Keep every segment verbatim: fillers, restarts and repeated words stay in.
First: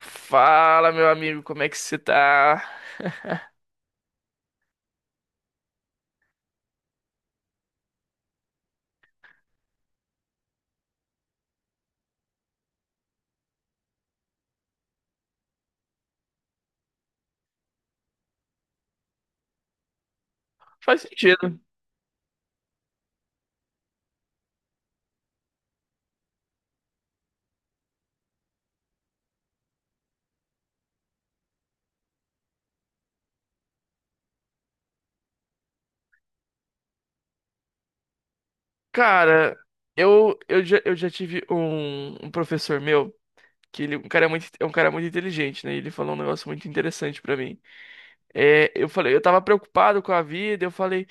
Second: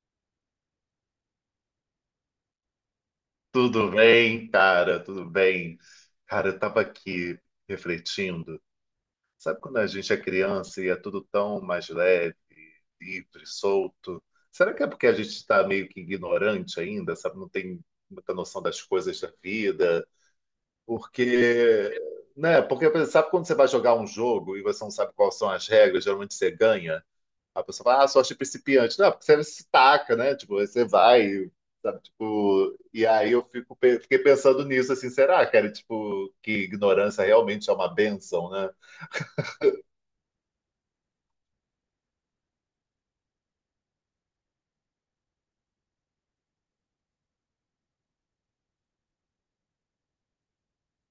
Fala, meu amigo, como é que você tá? Tudo bem, cara? Tudo bem? Cara, eu tava aqui refletindo. Sabe quando a gente é criança e é tudo tão mais leve, livre, solto? Será que é porque a gente está meio que ignorante ainda, sabe? Não tem muita noção das coisas da vida? Faz sentido. Porque, né? Porque sabe quando você vai jogar um jogo e você não sabe quais são as regras, geralmente você ganha? A pessoa fala, ah, sorte principiante. Não, porque você se taca, né? Tipo, aí você vai, sabe? Tipo, e aí eu fico, pe- fiquei pensando nisso, assim, será, cara? Tipo, que ignorância realmente é uma bênção, né? Cara, eu, eu, já, eu já tive um, um professor meu, que ele é um cara muito, é um cara muito inteligente, né? Ele falou um negócio muito interessante pra mim. É, eu falei, eu tava preocupado com a vida, eu falei,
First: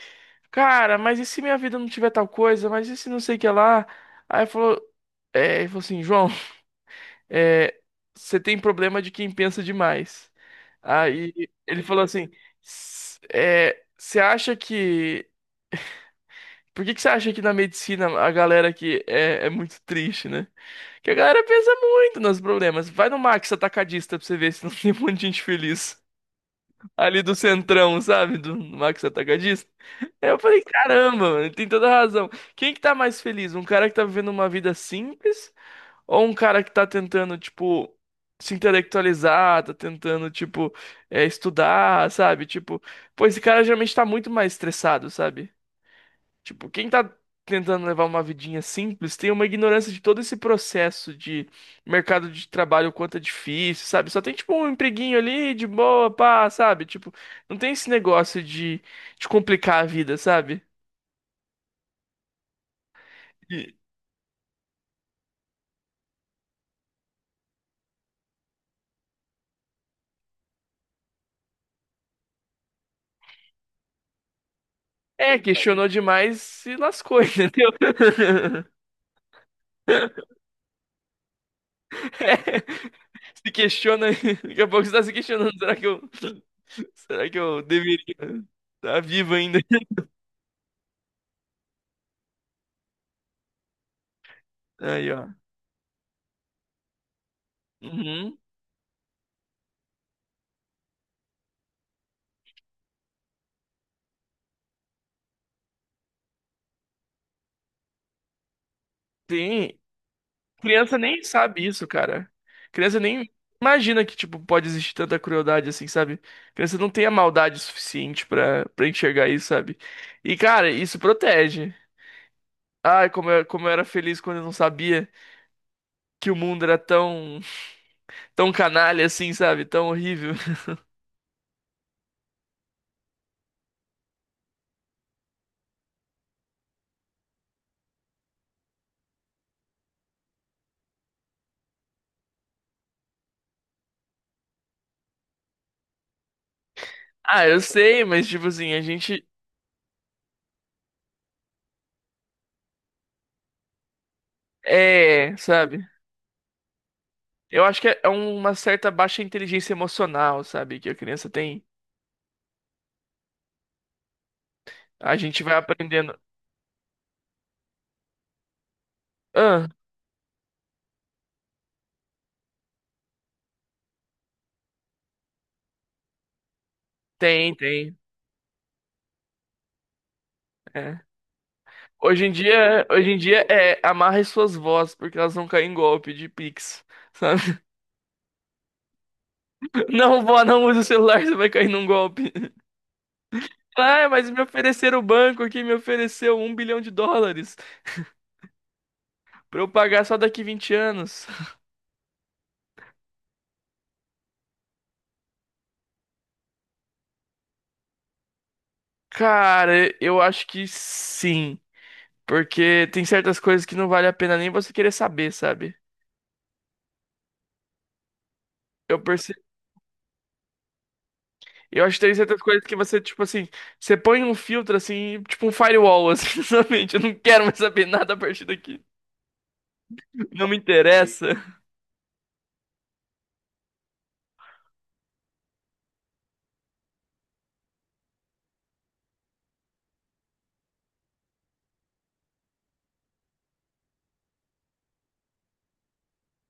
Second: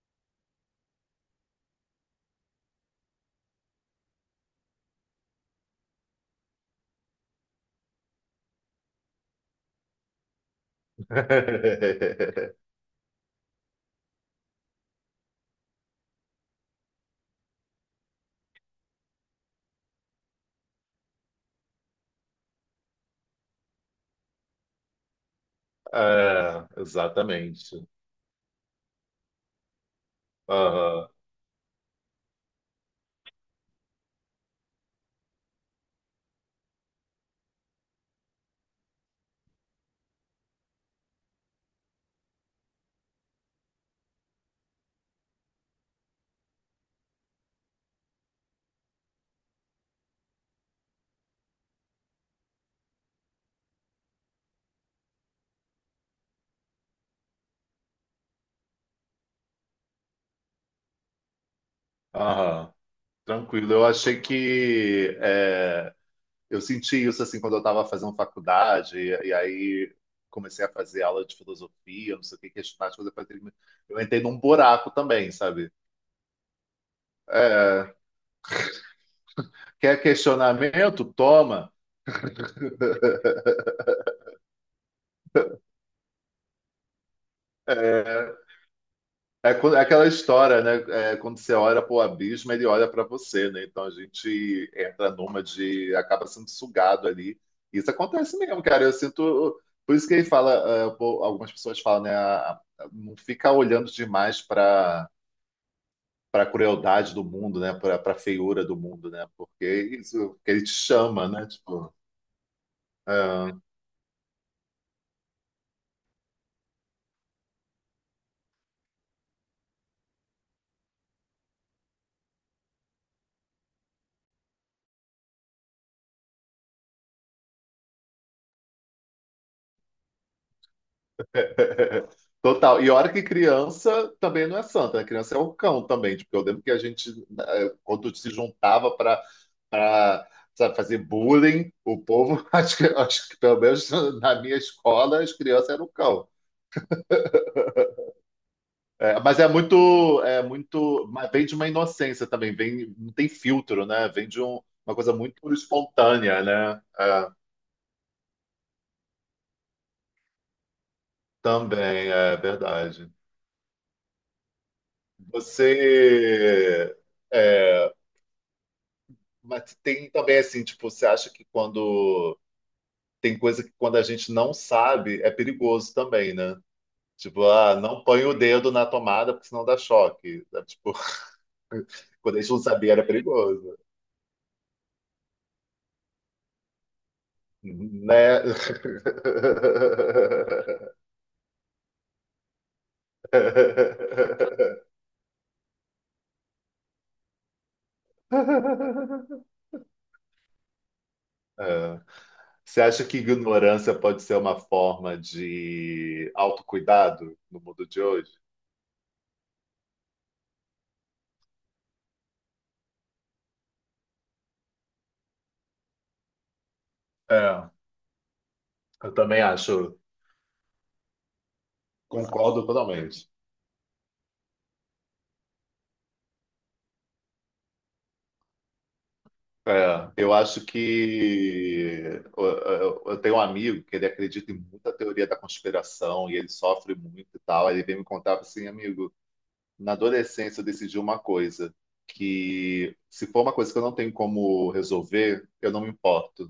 cara, mas e se minha vida não tiver tal coisa? Mas e se não sei o que lá? Aí ele falou, é, ele falou assim, João. é, Você tem problema de quem pensa demais. Aí ele falou assim, "S- é, Você acha que... Por que que você acha que na medicina a galera aqui é, é muito triste, né? Que a galera pensa muito nos problemas. Vai no Max Atacadista pra você ver se não tem um monte de gente feliz. É, Ali do exatamente. centrão, sabe? Do Max Atacadista. Aí eu falei, Aham, caramba, mano, ele tem toda razão. Quem que tá mais feliz? Um cara que tá vivendo uma vida simples ou um cara que tá tentando, tipo, se intelectualizar, tá tentando, tipo, é, estudar, sabe? Tipo, pô, esse cara geralmente tá muito mais estressado, sabe? Tipo, quem tá tentando levar uma vidinha simples tem uma ignorância de todo esse processo de mercado de trabalho, o quanto é difícil, sabe? Só tem, tipo, um empreguinho ali, de boa, pá, sabe? Tipo, não tem esse negócio de, de complicar a vida, sabe? aham. Tranquilo. E- Eu achei que é, eu senti isso assim quando eu estava fazendo faculdade, e, e aí comecei a fazer aula de filosofia, não sei o que, questionar as coisas. Eu falei, "Meu", eu entrei num buraco também, É, sabe? questionou demais e lascou, entendeu? É. Quer questionamento? Toma. É. Se questiona, daqui a pouco você tá se questionando, será que eu, será que eu deveria É, estar vivo é ainda? quando- é aquela história, né? É, quando você olha para o abismo, ele olha para você, né? Então a gente Aí, entra ó. numa de, acaba sendo sugado ali. Isso Uhum. acontece mesmo, cara. Eu sinto. Por isso que ele fala, é, pô, algumas pessoas falam, né? a- a- não fica olhando demais para para a crueldade do mundo, né? Para a feiura do mundo, né? Tem. Porque isso que ele te Criança nem chama, né? sabe isso, Tipo. cara. Criança nem É, imagina que, tipo, pode existir tanta crueldade assim, sabe? Criança não tem a maldade suficiente pra, pra enxergar isso, sabe? E, cara, isso protege. Ai, como eu, como eu era feliz quando eu não sabia que o mundo era tão, tão canalha assim, sabe? Tão horrível. total. E hora que criança também não é santa, né? Criança é o cão também. Tipo, eu lembro que a gente, eh, quando se juntava para fazer bullying, o povo, acho que, acho que pelo menos na minha escola, as crianças eram o cão. Ah, eu sei, mas, tipo assim, a É, gente. mas é muito, é muito, mas vem de uma inocência também, vem, não tem filtro, né? Vem de um- uma coisa É, muito sabe? espontânea, né? É, Eu acho que é é uma certa baixa inteligência emocional, sabe? Que a criança tem. também, é verdade. A gente vai aprendendo. Você, é, Ah, Mas tem também assim, tipo, você acha que quando tem coisa que quando a gente não sabe é perigoso também, né? Tipo, tem, ah, tem. não põe o dedo na tomada porque senão dá choque, sabe? Tipo, É. Hoje em quando a gente não dia, sabia era hoje em dia perigoso, é amarre suas vozes, porque elas vão cair em golpe de Pix, sabe? né? Não, vó, não use o celular, você vai cair num golpe. Ah, mas me ofereceram o banco aqui, me ofereceu um bilhão de dólares pra eu pagar só daqui vinte anos. É. Você acha que ignorância pode ser uma forma de autocuidado no mundo de hoje? Cara, eu acho que sim. Porque tem certas coisas que não vale a pena nem você querer saber, sabe? É, Eu eu também acho. Eu acho que tem certas coisas Concordo que você, tipo totalmente. assim, você põe um filtro assim, tipo um firewall, assim, na. Eu não quero mais saber nada a partir daqui. É, eu Não me acho interessa. que eu, eu- eu tenho um amigo que ele acredita em muita teoria da conspiração e ele sofre muito e tal. Aí ele veio me contar assim, amigo, na adolescência eu decidi uma coisa, que se for uma coisa que eu não tenho como resolver, eu não me importo.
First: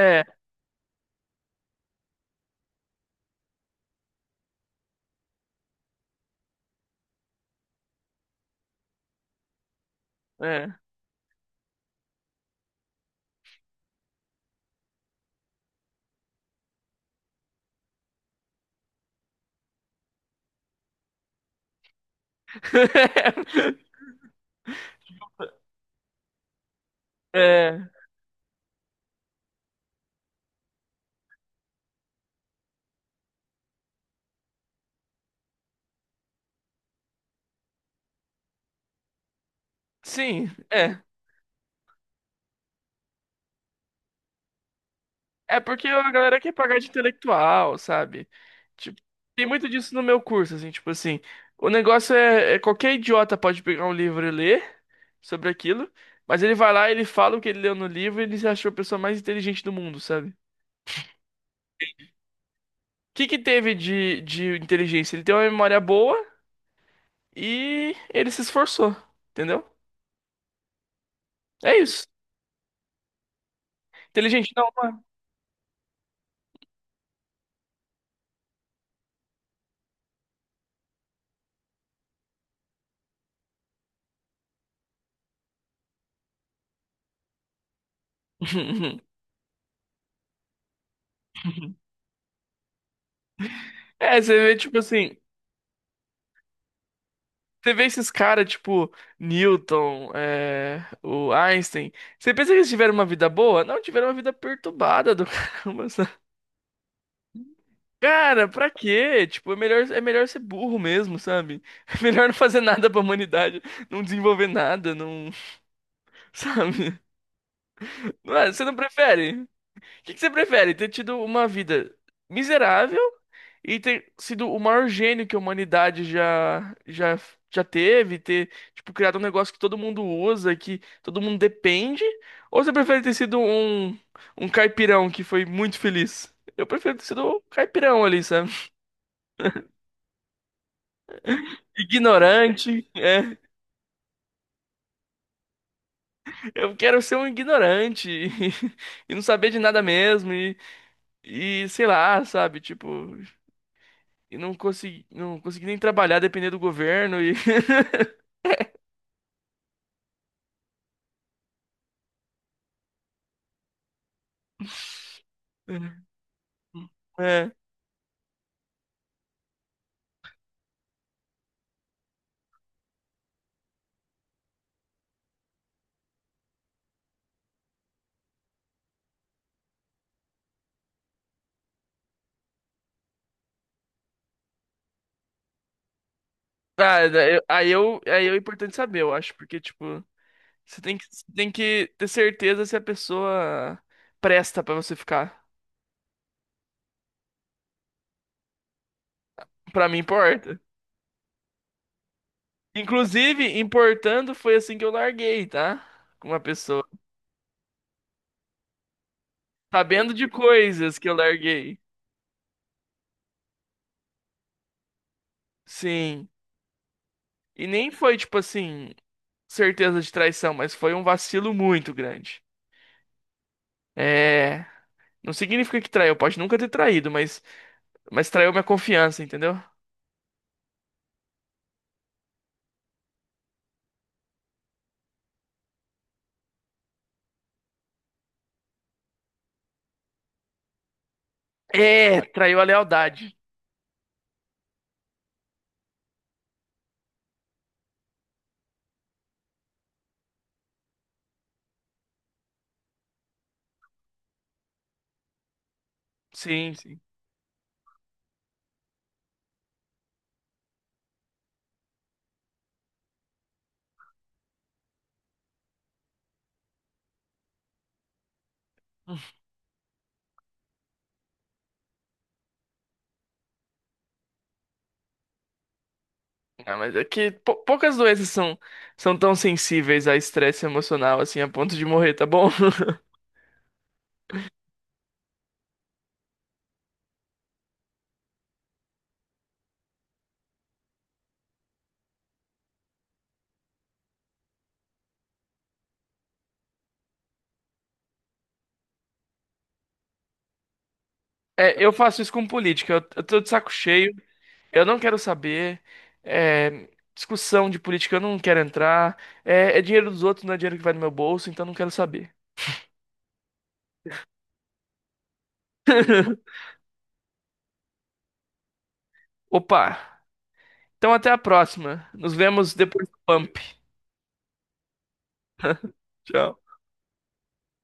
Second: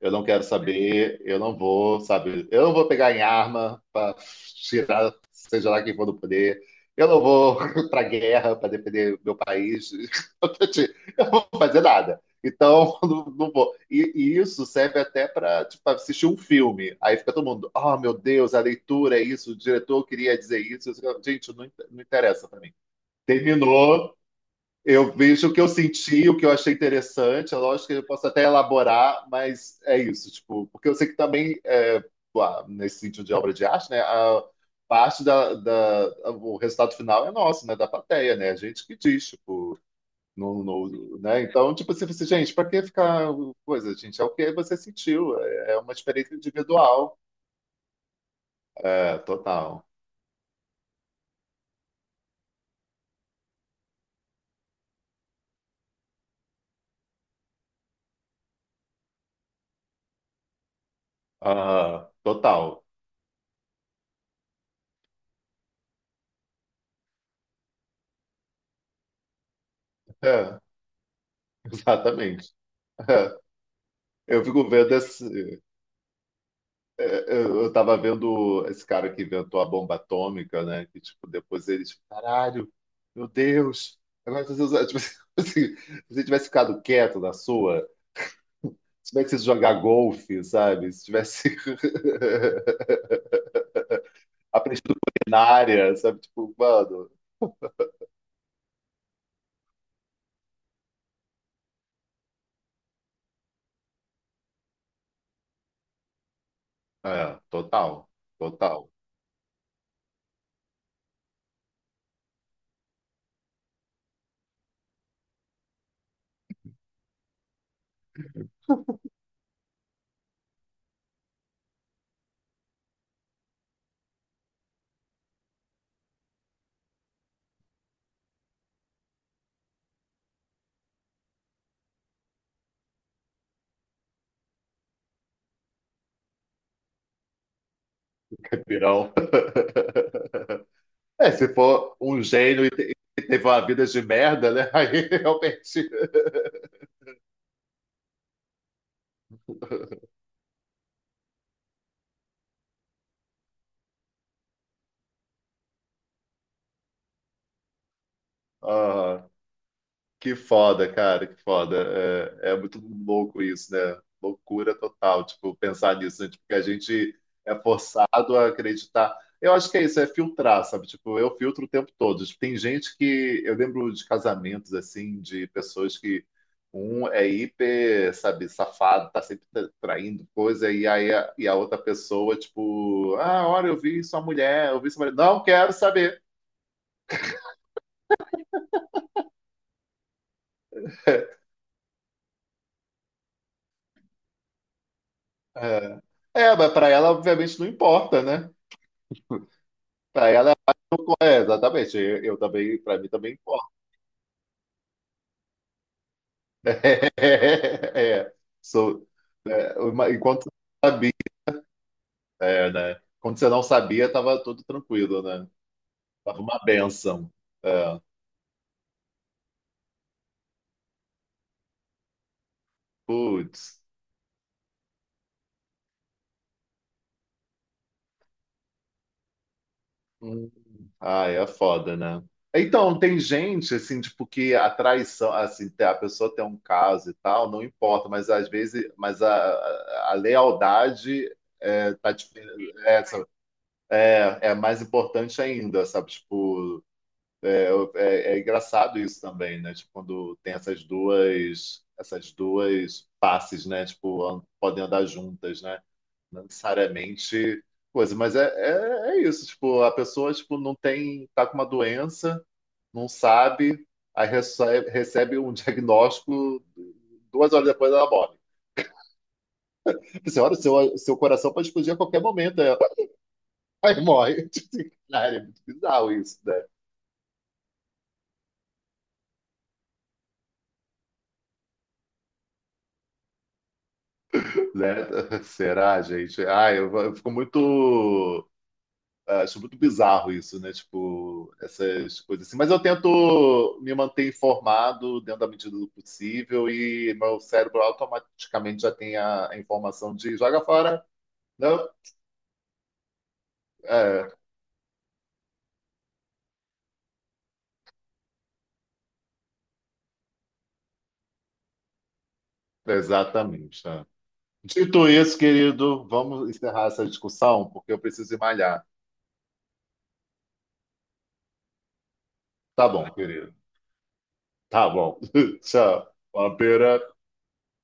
Eu não quero saber, eu não vou, sabe? Eu não vou pegar em arma para tirar, seja lá quem for do poder. Eu não vou para guerra para defender meu país. é. Eu não vou fazer nada. Então, não, não vou. E, e isso serve até para tipo, assistir um filme. Aí fica todo mundo, oh meu Deus, a leitura é isso, o diretor queria dizer isso. Eu digo, gente, não, in- não interessa para mim. Terminou, eu vejo o que eu senti, o que eu achei interessante. É lógico É, que eu posso até elaborar, mas é isso, tipo, porque eu sei que também, é, lá, nesse sentido de obra de arte, né, a parte da, da- o resultado final é nosso, né, da plateia, né, a gente que diz, tipo, sim, no, é. no- né, então, tipo, assim, você, gente, para que ficar coisa, gente, é o que você sentiu, É é, é porque uma a experiência galera quer pagar de individual, intelectual, sabe? Tipo, é, tem muito total. disso no meu curso, assim, tipo assim, o negócio é, é qualquer idiota pode pegar um livro e ler sobre aquilo, mas ele vai lá, ele fala o que ele leu no livro e ele se achou a pessoa mais inteligente do mundo, sabe? Aham, total. que que teve de, de inteligência? Ele tem uma memória boa e ele se esforçou, entendeu? É, É isso. exatamente. É. Eu Inteligente fico não. vendo esse, É, é, Eu eu tava vendo esse cara que inventou a bomba atômica, né? Que, tipo, depois ele, tipo, caralho, meu Deus, agora se você, usar- tipo, assim, se você tivesse ficado quieto na sua, se tivesse ido jogar golfe, sabe? Se tivesse É, você vê, tipo aprendido assim, culinária, sabe? Tipo, mano, você vê esses caras, tipo, Newton, é, o Einstein. Você pensa que eles tiveram uma vida boa? Não, tiveram uma vida perturbada do caramba, sabe? é, total, Cara, pra total, quê? Tipo, é melhor, é melhor ser burro mesmo, sabe? É melhor não fazer nada pra humanidade, não desenvolver nada, não, sabe? Não é? Você não prefere? O que que você prefere? Ter tido uma vida miserável e ter sido o maior gênio que a humanidade já, já, já teve, ter, tipo, criado um negócio que todo mundo usa, que todo mundo depende? Ou você prefere ter sido um, um caipirão que foi muito feliz? Eu prefiro ter sido um caipirão ali, sabe? pirão. É, se for um gênio e Ignorante, te- e é. teve uma vida de merda, né? Aí, realmente. Eu quero ser um ignorante e, e não saber de nada mesmo e, e sei lá, sabe? Tipo, e não consegui, não consegui nem trabalhar, depender do governo. E Ah. Que foda, cara, que foda. É, é muito louco isso, né? Loucura total, tipo, pensar nisso, né? Tipo, que a gente é. É. é forçado a acreditar. Eu acho que é isso, é filtrar, sabe? Tipo, eu filtro o tempo todo. Tipo, tem gente que. Eu lembro de casamentos, assim, de pessoas que um é hiper, sabe, safado, tá sempre tra- traindo coisa, e aí a, e a outra pessoa, tipo, ah, olha, eu vi sua mulher, eu vi sua mulher. Não quero saber. Ah, é, eu- aí eu, aí é importante saber, eu acho, porque, tipo, você tem que, você tem que ter certeza se a pessoa presta pra você ficar. É, é mas pra ela, obviamente, não importa, né? Pra mim, Para ela, importa. é, exatamente. Eu, eu também, para mim também Inclusive, importa. importando foi assim que eu larguei, tá? Com uma pessoa. é. sou, é, uma- Sabendo de enquanto você não coisas que sabia, eu larguei. é, né? Quando você não sabia, estava tudo tranquilo, né? Sim. Tava uma bênção. E nem É. foi, tipo assim, certeza de traição, mas foi um vacilo muito grande. Putz. É. Não significa que traiu, pode nunca ter traído, mas, mas traiu minha confiança, entendeu? Hum. Ah, é foda, né? Então, tem gente, assim, tipo, que a traição, assim, a pessoa tem um caso e tal, não importa, mas às vezes, mas a, a a lealdade é, tá, É, dif- traiu a é, lealdade. é é mais importante ainda, sabe? Tipo, é, é, é engraçado isso também, né? Tipo, quando tem essas duas, essas duas passes, né? Tipo, an- podem andar juntas, né? Não Sim, sim. necessariamente coisa, mas é, é, é isso. Tipo, a pessoa, tipo, não tem, tá com uma doença, não sabe, aí recebe, recebe um diagnóstico, duas horas depois ela morre. Você olha, seu, seu coração pode explodir a qualquer momento, aí ela- aí morre. Cara, é muito bizarro isso, né? Ah, mas é que pou- poucas doenças são, são tão sensíveis a estresse emocional assim a ponto de morrer, tá bom? Né? Será, gente? Ah, eu, eu fico muito. ah, Acho muito bizarro isso, né? Tipo, essas coisas assim. Mas eu tento me manter informado dentro da medida do possível e meu cérebro automaticamente já tem a, a informação de joga fora. É, Não? eu faço isso com política. Eu, eu tô de saco cheio. É, Eu não quero saber. É, discussão de política, eu não quero entrar. É, é dinheiro dos outros, não é dinheiro que vai no meu bolso, então não quero saber. exatamente. Né? Dito isso, querido, vamos encerrar essa discussão, porque eu preciso ir malhar. Opa. Então até a próxima. Nos vemos Tá depois bom, do querido. pump. Tá bom. Tchau. Tchau. Uma pera.